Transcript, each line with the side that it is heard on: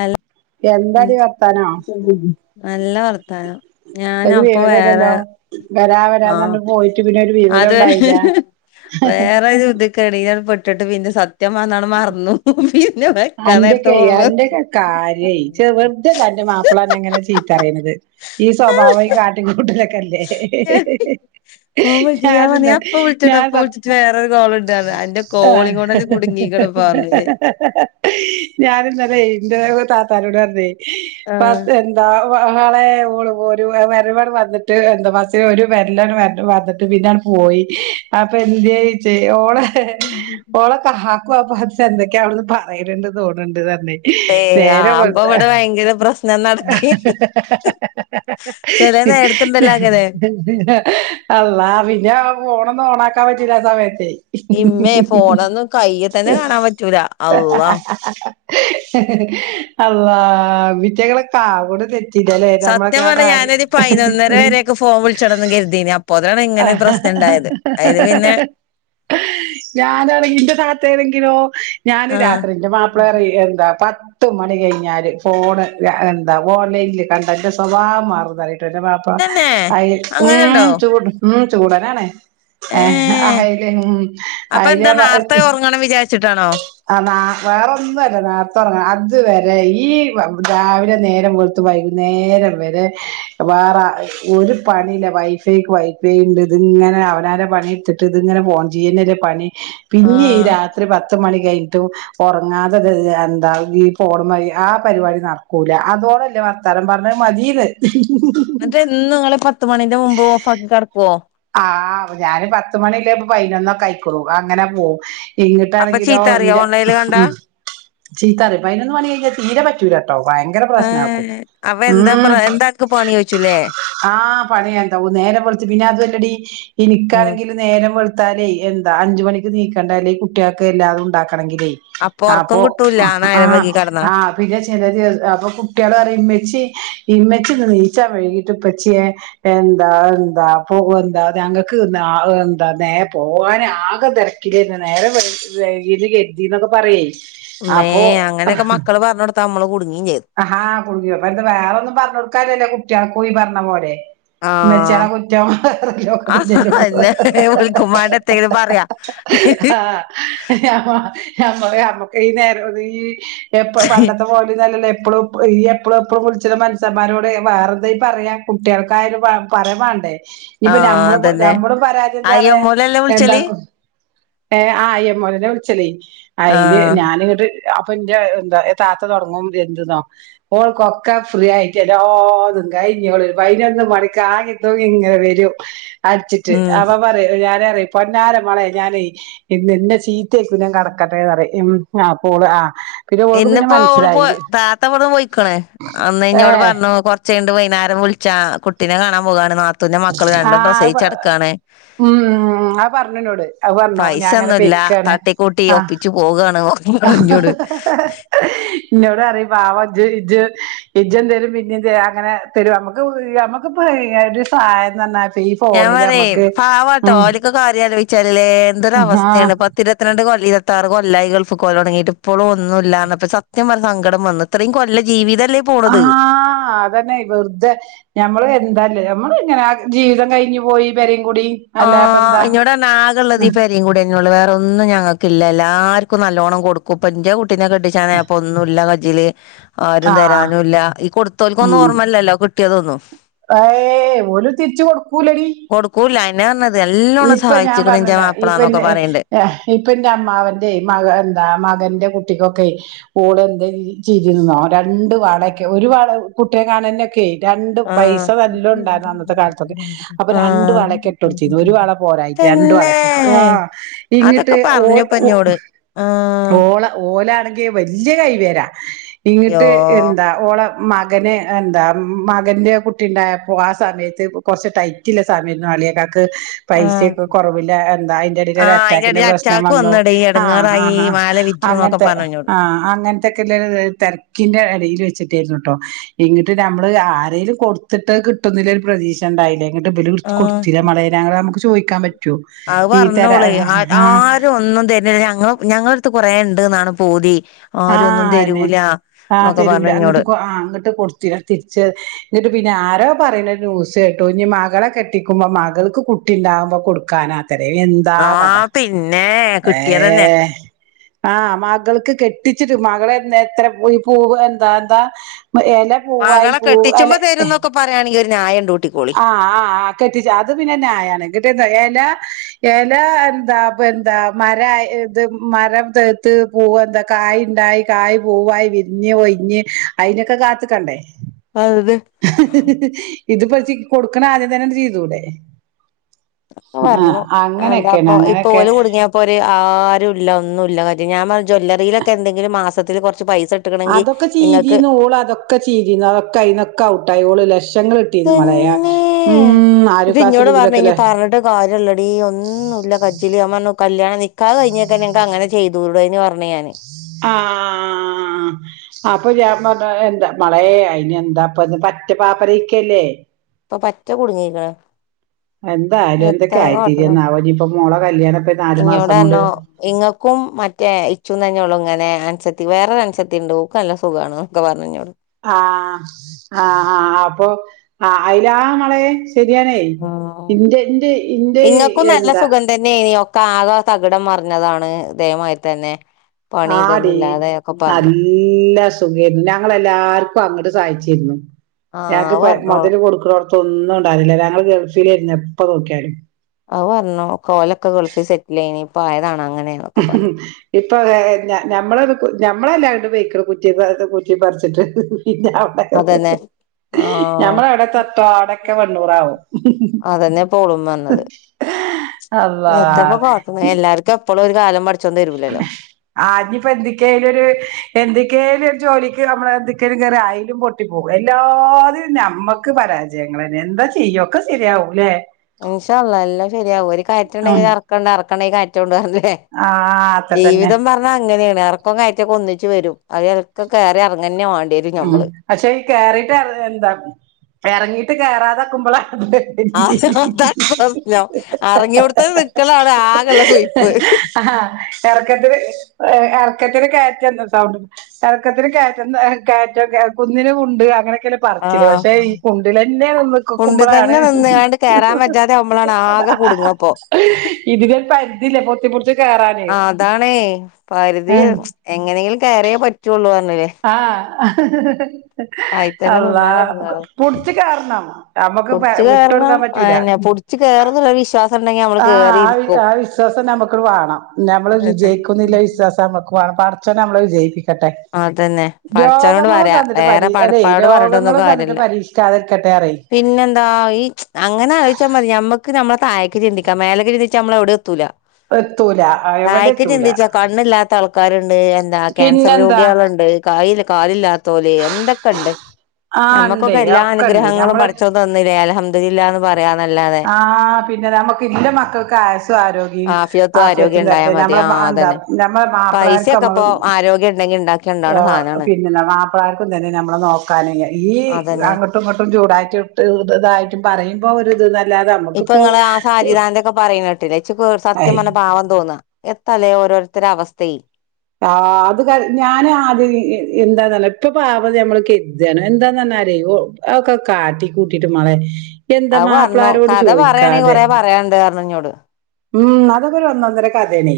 left: അല്ല
right: എന്താടി വർത്താനോ
left: നല്ല വർത്താനം ഞാന
right: ഒരു
left: അപ്പൊ വേറെ
right: വിവരല്ലല്ലോ വരാ
left: ആ
right: വരാന്ന് പറഞ്ഞ് പോയിട്ട് പിന്നെ ഒരു വിവരം
left: അത്
right: ഉണ്ടായില്ല
left: വേറെരു ഇത് ക്കെറിയപെട്ടു ഇന്ന്ട്ട് പിന്നെ സത്യം പറഞ്ഞാ അത് മറന്നു വെക്കാൻ നേരത്ത്
right: അന്റൊക്കെ
left: ഓർമ്മ വന്ന്
right: അന്റൊക്കെ കാര്യയ് വെറുതല്ല അന്റെ മാപ്പിള അന്നെ ഇങ്ങനെ ചീത്തറയ്ണത് ഈ സ്വഭാവം ഈ കാട്ടി കൂട്ടല്
left: ഫോൺ വിളിച്ചു ഞാൻ പറഞ്ഞ് ഞാൻ ഇപ്പ വിളിച്ചട്ടോ
right: ഞാൻ
left: ഇപ്പ
right: സ
left: വിളിച്ചിട്ട് വേറൊരു കോളുണ്ട് പറഞ്ഞ് അന്റെ
right: ആ
left: കോളിങ് കൊണ്ടന്നെ കുടുങ്ങീക്ക്ണ് ഇപ്പൊ പറഞ്ഞ്
right: ഞാന് ഇന്നലെയ് ഞാൻ താത്താനോട്‌ പറഞ്ഞേയ്
left: ആഹ്
right: പാത്തു എന്താ ഓള് [unintelligible] പോയി അപ്പോ എന്തേയ്‌ ചെ ഓളെ ഓളെ കാക്കു അപ്പോ എന്തൊക്കെയാ അവ്ട്ന്ന് പറയന്ന്ണ്ട് തോന്നുണ്ട് ന്ന് പറഞ്ഞ്
left: ഏഹ്
right: നേരം
left: അപ്പൊ
right: വെള്ത്താ
left: ഇവിടെ ഭയങ്കര പ്രശ്നം നടക്കേനി ചെല നേരത്തുണ്ടല്ലോ അങ്ങനെ
right: അല്ലാഹ് പിന്നെ ഫോണൊന്നും ഓണാക്കാൻ പറ്റൂല്ല ആ സമയത്ത്.
left: ഇമ്മേ ഫോണൊന്നും കയ്യിൽ തന്നെ കാണാൻ പറ്റൂല അള്ളാ
right: അല്ലാഹ് ഇവിറ്റകള് [unintelligible] തെ പിന്നെല്ലേ
left: സത്യം
right: നമ്മളൊക്കെ ആ
left: പറഞ്ഞ
right: കാര്യം.
left: ഞാനൊരു പതിനൊന്നര വരെയൊക്കെ ഫോൺ വിളിച്ചോടന്ന് കരുതീന് അപ്പോത്തിനാണ് ഇങ്ങനെ ഒരു
right: ആഹ്
left: പ്രശ്നം ഉണ്ടായത് അയില് പിന്നെ
right: ഞാനാണങ്കി ഇന്റെ ത ത്താണെങ്കിലോ ഞാന്
left: ആഹ്
right: രാത്രി ഇന്റെ മാപ്പിള അറിം എന്താ പ പത്ത് മണി കഴിഞ്ഞാല് ഫോണ് എന്താ ഓൺലൈനിൽ കണ്ടാ ഇന്റെ സ്വഭാവം മാറും ന്ന് അറിം. ബാപ്പാ
left: തന്നെ
right: അയി
left: അങ്ങനെണ്ടോ
right: ഉം ചൂട് ഉം ചൂടനാണ്. ഏഹ് അയില് ഉം
left: അപ്പൊ
right: അയില്
left: എന്താ
right: ഞാൻ പ
left: നാർത്തെ ഉറങ്ങണം വിചാരിച്ചിട്ടാണോ
right: ർഞ്ഞാ വേറൊന്നും അല്ല. നേര്തൊറ്ങ്ങണ അത് വരെ ഈ രാവിലെ നേരം വെൾത്ത് വൈകുന്നേരം വരെ വേറ ഒരു പണി ഇല്ല വൈഫൈക്ക് വൈ ഫൈണ്ട്. ഇതിങ്ങനെ അവനാന്റെ പണി ഇട്ത്തിട്ട് ഇതിങ്ങനെ ഫോൺ ചെയ്യന്നല്ലേ പണി. പിന്നെ ഈ
left: ആഹ്
right: രാത്രി പത്ത് മണി കയ്ന്ന്ട്ടും ഒറങ്ങാത ഇത് എന്താ ഈ ഫോണുമ്മ ആ പരിപാടി നട്ക്കൂല. അതോളല്ലേ വർത്താനം പർഞ്ഞ മതീന്ന്.
left: ന്നിട്ട് എന്നും ങ്ങള് പത്ത് മണിന്റെ മുമ്പ് ഓഫാക്കി കട്ക്കോ?
right: ആഹ് ഞാന് പത്ത് മണിള്ള ഇപ്പൊ പൈനൊന്നൊക്കെ ആയിക്ക്ണു. അ അങ്ങനെ പോവും.
left: അപ്പൊ
right: ഇങ്ങിട്ടാണെങ്കിലോ
left: ചീത്ത അറിയോ
right: ഇന്റെ
left: ഓൺലൈനിൽ കണ്ടാ
right: ഉം ചീത്തറിം. പയ്നൊന്ന് മണി കഴിഞ്ഞാ തീരെ പറ്റൂലട്ടോ. ഭയങ്കര പ്രശ്നാക്കും. ഉം
left: [unintelligible] പണിയോയ്ച്ചു ല്ലേ?
right: ആഹ് പണിയണ്ടാവും. നേരം വെൾത്ത് പിന്നെ അതും അല്ലെടി
left: ഉം
right: ഇനിക്കാണെങ്കില് നേരം വെൾത്താലേ എന്താ അഞ്ച് മണിക്ക് നീക്കണ്ടല്ലേ ഈ കുട്ട്യാക്ക് എല്ലാതും ഉണ്ടാക്ക [unintelligible] ആഹ്
left: ഒറക്കം
right: അപ്പൊ
left: കിട്ടൂല നേരം
right: ആഹ്
left: വൈകി കെടന്നാ
right: ആഹ് പിന്നെ ചെലരു അപ്പൊ കുട്ട്യാള് പറയും ഇമ്മെച്ചി ഇന്ന്ച്ചാ [unintelligible] ഇപ്പച്ചിയെ എന്താ എന്താ പ്പോകുവെന്താ ഞങ്ങക്ക് നാ എന്താ നേ പോകാന് ആകെ തെരക്കിലേയ്രിന്ന് നേരം [unintelligible] [unintelligible] പറയേ
left: മ്മേ
right: അപ്പൊ ആ
left: അങ്ങനെയൊക്കെ മക്കള് പറഞ്ഞൊടുത്താ അമ്മള് കു
right: ആഹാ കുടുങ്ങിയപ്പ അത് വേറൊന്നും പറഞ്ഞ് കൊടുക്കാനില്ലല്ലോ കുട്ടികൾക്കോയി പറഞ്ഞ പോലെ ഇമ്മച്യാള
left: ആഹ്
right: കുറ്റം
left: ആഹ് അതന്നെ വിളിക്കുമ്മാണ്ട് എത്തേലും പറയാ
right: [unintelligible] ആഹ് [unintelligible] ഞമ്മള് ഞമ്മക്ക് ഈ നേര ഈ എപ്പ പണ്ടത്തെ പോലേന്നു അല്ലല്ല എപ്പളും എപ്പ ഈ എപ്പളും എപ്പളും വിളിച്ചണ് മനസ്സന്മാരോട് വേറെ എന്താ ഈ പറയാ കുട്ടികൾക്കായാലും പ പറയാൻ വേണ്ടേ ഇപ്പൊ
left: ആഹ്
right: ഞമ്മളിപ്പൊ
left: അതന്നെ
right: ഞമ്മള് പരാതി എന്താ പറയാ
left: അയ്യമ്മൂലല്ലേ വിളിച്ചല്
right: എണ്ടാക്കും. ഏഹ് അഹ് ഐ എമ്മോയിലാ വിളിച്ചല് അയില്
left: ആഹ്
right: ഞാനന്നിട്ട് അഹ് അപ്പൊ ഇന്റ എന്താ താത്ത തൊടങ്ങും [unintelligible] [unintelligible] ഓൾക്കൊക്ക ഫ്രീ ആയിട്ടെല്ലാതും കഴിഞ്ഞ് ഓളൊരു പതിനൊന്ന് മണിക്ക് ആങ്ങി തൂ ങ്ങി ഇങ്ങനെ വരും അടിച്ചിട്ട്
left: ഉം
right: അപ്പ പറയും ഞാ നറയും പൊന്നാര മോളെ ഞാനെ ഇന്നിന്ന് ചീത്തകേക്കും ഞാൻ കെടക്കട്ടേന്ന് പറയും. ഇം അപ്പ ഓള് ആഹ്
left: ഇന്നിപ്പോ ഓള് പോയ് താ ത്ത ഇവിടുന്ന് പോയിക്കണ്. അന്ന്
right: ഏ
left: ഇഞ്ഞോട് പറഞ്ഞു കൊറച്ച്കയ്ഞ്ഞെട്ട് വൈകുന്നേരം വിളിച്ചാ കുട്ടിനെ കാണാൻ പോകാണ് നാ ത്തൂന്റെ മക്കള്
right: ആ
left: രണ്ടും
right: അത്
left: പ്രസവിച്ച്കെടക്കാണ്
right: ഉം അത് പറഞ്ഞുന്നോട് അത് പറഞ്ഞു ഞാൻ അങ്ങനെ
left: പൈസയൊന്നുവില്ല. അഹ്
right: പെയ്ക്കാണ്
left: തട്ടിക്കൂട്ടി
right: ആഹ്
left: ഒപ്പിച്ച് പോകാണ് പറഞ്ഞോട്
right: ഇന്നോട് പറയും പാവം ഇജ്ജ് ഇജ്ജ് ഇജ്ജെന്തേലും പിന്നേം ത അങ്ങനേ തരും നമു ക്ക് നമുക്കിപ്പ് ഒര് സഹായന്ന് പറഞ്ഞാല്
left: ഞാൻ പറയും പാവാട്ടോ ഓരക്ക കാര്യം ആലോചിച്ചാലല്ലേ എന്തൊരു
right: ആഹ്
left: അവസ്ഥയാണ് പത്തിരുപത്തിരണ്ട് കൊല്ലം ഇരു ത്താറു കൊല്ലായി ഗൾഫിപോകല് തൊടങ്ങിയിട്ട് ഇപ്പോളും ഒന്നൂല്ലാന്നപ്പ സത്യം പറഞ്ഞ സങ്കടം വന്ന് ഇത്രയും കൊല്ലം ജീവിതം
right: ഹാ അതന്നെ വെറുതെ ഞമ്മള് എന്താല്ലേ നമ്മള് ഇങ്ങനെ ആ ജീവിതം കഴിഞ്ഞു പോയി പെരിം
left: ഓ ഇന്നോടർഞ്ഞു ആകള്ളത് ഈ പെരിം കുടിന്നൊള്ളൂ വേറെ ഒന്ന് ഒന്നും ഞങ്ങൾക്കില്ല എല്ലാർക്കും നല്ലോണം കൊടുക്കും പ്പൊ ഇന്റെ കുട്ടിനെ കെട്ടിച്ചാനായപ്പോ ഒന്നുല്ല കജ് ജ്ജില് ആരും
right: ആഹ്
left: തരാനുല്ല ഈ കൊടുത്തോൽക്കൊന്നും ഓർമ്മല്ലല്ലോ കിട്ടിയതൊന്നും
right: ആയേ ഓല് തിരിച്ചുകൊടു
left: കുടുക്കൂലാ അയ്നെർഞ്ഞത്
right: ഇപ്പൊ ഞാൻ പറഞ്ഞരാ ഈ ഇപ്പന്ന ഏ
left: പറയണ്ട്.
right: അഹ് ഇപ്പ എന്റെ അമ്മാവൻന്റെ മക എന്താ മകന്റെ കു കുട്ടിക്കൊക്കെയ് ഓലെന്തെങ്കി ചെയ്തിന്നോ രണ്ടു വളൊക്കെ ഒരു വള കുട്ടിനെകാണൽനൊക്കെയ് രണ്ട്
left: ആഹ്
right: പൈസ നല്ലോണ്ടായിരുന്നു അന്നത്തെ കാലത്തൊക്കെ അപ്പൊ രണ്ട്
left: ആഹ്
right: വളൊക്കെ ഇട്ട് കൊടുത്തി ഒരു വള പോരായിറ്റ് രണ്ട്
left: തന്നെ
right: വളൊക്കെട്ട് ആഹ് ഇങ്ങിട്ട്
left: അതൊക്കെ
right: ഓ
left: പറഞ്ഞുപ്പ
right: ഓ
left: എന്നോട് ആഹ്
right: ഓള ഓലാണെങ്കി വല്ല്യ കൈവേരാ
left: യ്യോ
right: ഇങ്ങിട്ട് എന്താ ഓളമ്മാ മകന് എന്താ മകന്റെ കുട്ടിണ്ടായപ്പോ ആ സമയത്ത് കൊർച്ച് ടൈറ്റ്ള്ള സമയംരുന്നു അളിയാക്കാ ക്ക്
left: ആഹ്
right: പൈസൊക്കെ കുറവില്ല എന്താ അയ്ന്റെടീല്
left: ആഹ് അയിന്റെ
right: അറ്റാക്കിന്റെ
left: എടേല്
right: പ്രശ്നം
left: അറ്റാക്ക്
right: വന്നു
left: വന്നെടീ
right: ആ
left: എടങ്ങേറായി മാല വിറ്റുന്നൊക്കെ
right: അങ്ങൻത്തെ
left: പറഞ്ഞു എന്നോട്
right: ആ അങ്ങൻത്തൊക്കെള്ള തെര്ക്കിന്റെ എടീൽ വെച്ചിട്ട് ക്കേര്ന്ന്ട്ടൊ ഇങ്ങിട്ട് നമ്മള് ആരേലും കൊടുത്തിട്ട് കിട്ടുന്നില് ഒരു പ്രതീക്ഷ ഉണ്ടായില്ലേ ന്നിട്ട് ഇബര്ട്ത്
left: ആഹ്
right: കൊടുത്തില മളേനങ്ങളെ നമുക്ക് ചോിക്കാൻ പറ്റു
left: അത് പർഞ്ഞോള് ആ ആരും ഒന്നും തരുന്നില്ല ഞ ഞങ്ങ ഞങ്ങളടുത്ത് കൊറേ ഉണ്ട്ന്നാണ് പൂതി
right: ആ
left: ആരും ഒന്നും
right: അയന്നെ
left: തരൂല
right: ആഹ്
left: എന്നൊക്കെ
right: തരൂല
left: പറഞ്ഞു എന്നോട്
right: അങ്ങിട്ട്കൊ ആഹ് അങ്ങട്ട് കൊട്ത്തി തിരിച്ച് ഇങ്ങിട്ട് പിന്നെ ആരോ പറയ്ണേ ന്യൂസ് കേട്ടു ഇനി മകളെ കെട്ടിക്കുമ്പോ മകൾക്ക് കുട്ടി ഉണ്ടാവുമ്പൊ കൊടുക്കാനാന്ന് അത്രയും എന്താ കഥ
left: ആഹ് പിന്നെ കിട്ടിയതന്നെ
right: ഏഹ് ആഹ് മകൾക്ക് കെ ന്നിട്ട് മകളെ എ എത്ര പോഈ പൂവ എന്താ എന്താ എല പൂവായി പൂവ എലെ
left: ഞായണ്ടു [unintelligible]
right: ആ ആ കെട്ടിച്ച അത് പിന്നെ നായാണ് [unintelligible] എല എന്താ പ്പെന്താ മരാ ഇത് മരം തേത്ത് പൂവെന്താ കാ കായ്ണ്ടായി കായ് പൂവായി വിരിഞ്ഞ് ഒയ്ഞ്ഞ് അയ്നൊക്കെ കാത്ത്ക്കണ്ടേ
left: അതെ
right: ഇത്പ്പൊ ചി കൊടുക്കണാദ്യം തെന്നെണ്ട് ചെയ്തൂടെ
left: [inaudible]
right: ആഹ്
left: പറഞ്ഞു
right: അങ്ങനെയൊക്കെയാണ്
left: എന്താപ്പ ഇപ്പ
right: അങ്ങനെയൊക്കെ
left: പോലും കുടുങ്ങിയപ്പോര് ആരുല്ല ഒന്നുല്ല കാര്യ ഞാൻ പറ ജ്വല്ലറിലൊക്കെ എന്തെങ്കിലും മാസത്തിൽ കൊർ
right: അതൊക്കെ ചീതീന്നു ഓളതൊക്കെ ചീതീന്നു അതൊക്കെ അയ്ന്നൊക്കെ ഔട്ടായി ഓള് ലക്ഷ
left: ഏ
right: [unintelligible]
left: ന്ന്ട്ട് ഇന്നോട്
right: ആലുക്കാസിലും
left: പർഞ്ഞു ഞ്ഞി
right: ഇതിലൊക്കെ
left: പർഞ്ട്ട് കാര്യല്ലടീ ഒന്നും ഇല്ല കജ്ജ്ല് ഞ പർഞ്ഞു കല്യാണം നിക്കാഹ് കയ്ഞ്ഞെ ന്ന ങ്ങക്ക് അങ്ങനെ ചെയ്തൂടേന്നോ പർഞ് ഞാന്
right: ആഹ് അപ്പൊ ഞാ പർഞ്ഞു എന്താ മളെ അയ്നെന്താ അപ്പന്ന് പറ്റ പാപ്പരായ്ക്കല്ലേ
left: ഇപ്പൊ പറ്റ കുടുങ്ങീക്ക്ണ്
right: എന്തായാലും എന്തൊക്കായിത്തിരും ന്നാവോ ഞ്ഞി പ്പൊ മോളെ കല്യാണം പ്പൊ നാല് മാസം കൊണ്ട്
left: ക്കും മറ്റേ ഇച്ചും തന്നെള്ളൂ ങ്ങനെ അൻസത്തി വേറൊരു അൻസത്തിണ്ട് ഓക്ക് നല്ല സുഖാണ് ന്നൊക്കെ പർഞ് ന്നോട്
right: ആ ആ ആ അപ്പൊ ആ അയിലാ മളെ ശെരിയാണേ
left: ആഹ്
right: ഇന്റെന്റെ ഇന്റെ എന്താ
left: ക്കാകെ അ തകിടം മറിഞ്ഞതാണ് ഇതേ മാതിരിത്തെന്നെ പണി
right: ആടി
left: തൊന്നുംല്ലാതെ ക്കെ
right: നല്ല സുഗെര്ന്ന് ഞങ്ങളെല്ലാർക്കും അങ്ങട്ട് സഹായിച്ചിരുന്നു
left: ആഹ്
right: ഞങ്ങക്ക്
left: അത്
right: പെ
left: പറഞ്ഞോളു
right: മൊതല് കൊട്ക്ക്ണോട്ത്തൊന്നും ണ്ടാവലില്ല ഞങ്ങള് ഗൾഫ്ലേന്നു എപ്പ നോക്യാലും
left: അത് പറഞ്ഞു കോലൊക്കെ ഗൾഫിൽ സെറ്റിലേനി ഇപ്പ ആയതാണാ
right: ഇപ്പൊ ഞ ഞമ്മള ഞമ്മളെല്ലാര്തും പെയ്ക്ക് ണ്. കുറ്റി പറ കുറ്റി പറിച്ചിട്ട് പിന്നെ അവിടെ
left: അതന്നെ ആഹ്
right: ഞമ്മൾ എവിടെക്കെത്തോ അവ്ടൊക്കെ വെണ്ണൂറാവും
left: അതന്നെ ഇപോളും വന്നത്.
right: അള്ളാ
left: എത്താപ്പോ കാട്ട്ണ് എല്ലാർക്കും എപ്പളും ഒരു കാലം പഠ
right: ആഞ്ഞിപ്പോ എന്ത്ക്കെലും ഒരു എന്ത് ക്കേലൊ ജോലിക്ക് നമ്മളെ ന്ത് ക്കേലും കേറി അയ്ലും പൊട്ടി പോകും എല്ലാ തും നമ്മുക്ക് പരാജയങ്ങളന്നെ എന് ന്താ ചെയ്യ ഒക്കെ ശരിയാവുലേ
left: ഇൻഷാ അള്ളാഹ് എല്ലാം ശരിയാവും ഒരു കയറ്റം
right: ഉം
left: ഇണ്ടെങ്കിൽ ഇറക്കണ്ട് ഇറക്കണ്ടെങ്കി കയറ്റുണ്ട് പർഞി ലെ
right: ആഹ് അതൊക്കെ തന്നെ
left: ജീവിതം പറഞ്ഞാ അങ്ങനെണ് എർക്കും കയറ്റൊക്കെ ഒന്നി ച്ച് വരും [unintelligible] കേറി ഇറങ്ങന്നെ വാ
right: ഉം പക്ഷേ ഈ കേറിയിട്ട് എന്താ ഇറങ്ങീട്ട് കേറാതക്കുമ്പളാ
left: അത് അതാണ് പ്രശ്നം അറങ്ങിയോടുത്ത് നിക്കലാണ് ആകെള്ള സുയിപ്പ്
right: അ ആ ഇറക്കത്തില് എർ ക്കത്തില് കേറ്റം ന്നും സൗണ്ട് എറക്കത്തിന് കേറ്റം ന്ന് കേറ്റം കുന്നിന് കുണ്ട് അങ്ങനെ ക്കെല്ലേ പറച്ചില്
left: ആഹ്
right: പക്ഷെ ഈ കുണ്ടില ന്നെ നിക്
left: ഉണ്ടി
right: കുമ്പളാണ്
left: തന്നെ നിന്നുകാണ്ട് കേറാൻ പറ്റാതെ ആവുമ്പളാണ് ആകെ കുടുങ്ങപ്പോ
right: ഇതിലൊര് പരിധില്ല പൊ പൊത്തിപുട്ച്ച്
left: ആ അതാണേ പരിതി
right: ഏഹ്
left: എങ്ങനേലും കയറിയേ പറ്റുള്ളൂ പറഞ്ഞില്ലേ
right: ആഹ്
left: ആയിത്തന്നെ
right: അള്ളാഹ് പുട്ച്ച് കേറണം നമ്മുക്ക്
left: പുട്ച്ചു
right: വിട്ട്
left: കേറണം
right: കൊടുക്കാൻ പറ്റൂല
left: അഅന്നെ പുട്ച്ച് കേറുംന്നുള്ള വിശ്വാസ
right: ആഹ് ആ വി ആ വിശ്വാസം നമ്മക്ക് വാണം നമ്മള്
left: അതന്നെ
right: വിജയിക്കുന്നില്ല വിശ്വാസം നമ്മുക്ക് വാണം പഠ് ച്ചോൻ ഞമ്മള വിജയിപ്പി ക്കട്ടെ.
left: അതന്നെ പടച്ചോനോട്
right: രോഗങ്ങളും
left: പറയാ
right: തന്നിട്ട്
left: വേറെ
right: പരീ അല്ലെ
left: പടപ്പാനോട് പറഞ്ഞിട്ടൊന്നും
right: രോഗങ്ങളും തന്നിട്ട്
left: കാര്യല്ല
right: പരീക്ഷിക്കാതെരക്കട്ടെ
left: പിന്നെന്താ ഈ അങ്ങനെ അലോയ്ച്ചാ മതി ഞമ്മ ക്ക് ഞമ്മള താഴേക്ക് ചിന്തിക്കാ മേലേക്ക് ചിന്തിച്ചാ നമ്മളെവിടെ എത്തൂല്ല
right: എത്തൂല എവിടെ
left: തായക്ക്
right: എത്തൂല
left: ചിന്തിച്ച കണ്ണില്ലാത്ത ആൾക്കാര്ണ്ട് എന്താ ക്യാൻ സർ
right: പിന്നെന്താ
left: രോഗിയേളുണ്ട് കായി ൽ കാലില്ലാത്തോല് എന്തൊക്കെണ്ട്
right: ആഹ് ഇണ്ട്
left: ഞമ്മക്കൊക്കെ എല്ലാ
right: ഒക്കെ ഇണ്ട്
left: അനുഗ്രഹങ്ങളും പഠച്ചോൻ തന്നില്ലേ അൽഹംദുലില്ലാ ന്ന് പറ
right: ആ പിന്നെ നമക്ക് ഇല്ല മക്കൾക്ക് ആയ്സു ആരോഗ്യം
left: ആഫിയത്തും ആരോഗ്യം
right: ആഫ്യത്തും
left: ഉണ്ടായാ
right: തരട്ടെ
left: മതി
right: ഞമ്മ ള് ആ ന്ത
left: അതന്നെ
right: നമ്മളെ മാപ്പിളാർക്കും
left: പൈസയൊക്കെ
right: നമ്മ
left: ഇപ്പോ ആരോഗ്യം ഉണ്ടെങ്കി ഉണ്ടാക്കി കൊണ്ടാവണ
right: ആഹ്
left: സാധനാണ്
right: പിന്നെ മാപ്പ്ളാർക്കും തന്നെ ഞമ്മളെ നോക്കാന് ഈ
left: അതന്നെ
right: അങ്ങട്ടും ഇങ്ങട്ടും ചൂടാറ്റി തായിട്ടും പറയുമ്പോ ഒരുത് ന്നൽ
left: ഇപ്പൊ ഇങ്ങള് ആ സാജിതാൻ്റെക്കെ പറിണേട്ടില്ലേ ഇച്ച് പേട് സത്യം
right: അയ്
left: പറഞ്ഞ പാവം തോന്നാ എത്താല്ലേ ഓരോരുത്തര അവസ്ഥേ
right: ആ അത് ക ഞാന് ആദ്യം എന്താന്നല്ല ഇപ്പൊ പാവം ന്ന് ഞമ്മൾ കര്താണ് എന്താന്നല്ല ക്കാരേ ഒ അ ഒക്കെ കാട്ടി കൂട്ടിട്ട് മളെ എന്താ
left: അത് പറഞ്ഞു
right: മാപ്പിളാരോട്
left: കഥ പറയാണെങ്കി
right: ചോയിക്കാതെ
left: കൊറേ പറയാണ്ട് പറഞ്ഞു ഇന്നോട്
right: ഉം അതൊക്കെ ഒരു ഒന്നൊന്നര കഫേണെ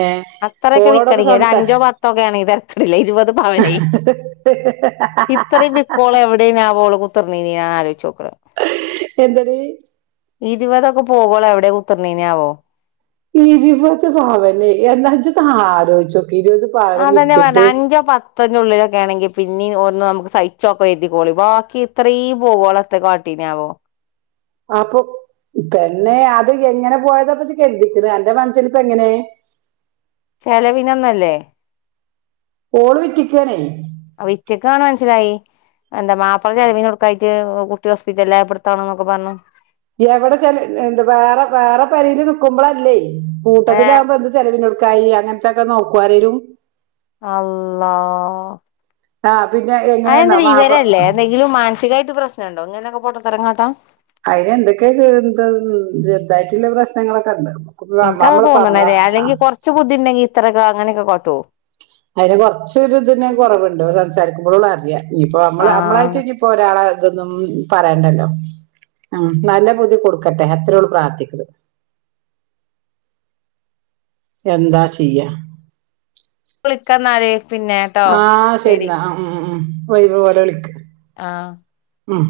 right: ഏ
left: അത്രയൊക്കെ
right: ഓളോടൊക്കെ
left: വിക്കണെങ്കി ഒരു
right: സംസാ
left: അഞ്ചോ പത്തോ ഒക്കെ ആണെങ്കി തരക്കടില്ല ഇരുപത് പവനേ ഇത്രയും പിക്കോളെവിടെന്യാവോ ള് കു ത്തർന്നീ ന്യെ ഞാൻ ആലോയ്ച്ചോക്ണെ
right: എന്തടി
left: ഇരുപതൊക്കെ പോകോളെവി ടെ കുത്ത ർന്നീന്യാവോ
right: ഇരുപത് പവന് എന്താ ഇജൊക്കെ ആലോയിച്ചോ
left: അതന്നെ പർഞ്ഞെ അഞ്ചോ പത്തഞ്ചോ ഉള്ളിലൊക്കെ ആണെങ്കിൽ പിന്നിം ഓ ന്നും നമുക്ക് സഹിച്ചോക്ക കര്തിക്കോളി ബാക്കി ഇത്രേം പോവോളം എത്തെ കാട്ടീന്യാവോ
right: ആപ്പൊ പെണ്ണെ അത് എങ്ങനെ പോയതാ പ്പം കര്തീക്ണത് അന്റെ മനസ്സില് ഇപ്പം എങ്ങനെ
left: ചെലവിനൊന്നല്ലേ
right: ഓള് വിറ്റക്കാണെ
left: വിറ്റ്ക്കാന്ന് മനസ്സിലായി എന്താ മാപ്പള ചെലവിനൊട്ക്കായിട്ട് ഒ കുട്ടി ഹോസ്പറ്റല്ലായപ്പോ ഇട്ത്തതാണ് ന്നൊക്കെ പറഞ്ഞു
right: [unintelligible] വേറെ വേറെ പെരേല് നിക്കുമ്പളല്ലേ
left: ഏ
right: കൂട്ടത്തിലാഉമ്പോ എന്ത് ചെലവിനൊടുക്കായി അങ്ങൻത്തൊക്കെ നോക്കോ ആരേലു
left: അള്ളാ
right: ആഹ് പിന്നെ
left: അഹ് ന്ത്
right: എങ്ങനെയെന്നാ മാപ്പള
left: വിവരല്ലേ എന്തെങ്കിലും മാനസികായിട്ട് പ്രശ്നംണ്ടോ ഇങ്ങനൊക്കെ പൊട്ടത്തെരം കാട്ടാ.
right: അയിന് എന്തൊക്കെ [unintelligible] ചെർതായിട്ട്ള്ള പ്രശ്നങ്ങളൊക്കെണ്ട്.
left: ഇൻക്കാ തോന്ന്ണത് അല്ലെങ്കി കൊർച്ച് ബുദ്ധിണ്ടെങ്കി ഇത്രൊക്കെ അങ്ങനൊക്കെ കാട്ടോ.
right: അയ്ന് കൊർച്ചൊരു തിനെ കൊറവ്ണ്ട്. സംസാരിക്കുമ്പോളൊ ള്ളൂ അറിയാ. ഞ്ഞിപ്പോ അമ്മള് അമ്മളായിട്ട്
left: ആഹ്
right: ഇനിയിപ്പോ ഒരാളെ ഇതൊന്നും പറയണ്ടല്ലോ. ഉം നല്ല ബുദ്ദി കൊടുക്കട്ടെ അത്രോള്ളൂ പ്രാർത്ഥിക്കത്. എന്താ ചെയ്യാ
left: വിളിക്കന്നാല് പിന്നെട്ടോ
right: ആഹ്
left: ശരി
right: ശരിന്നാ അഹ് ഉം ഉം ഉം ഉ ഉ ഒയ്വോലെ വിളിക്ക്.
left: ആഹ്
right: ഉം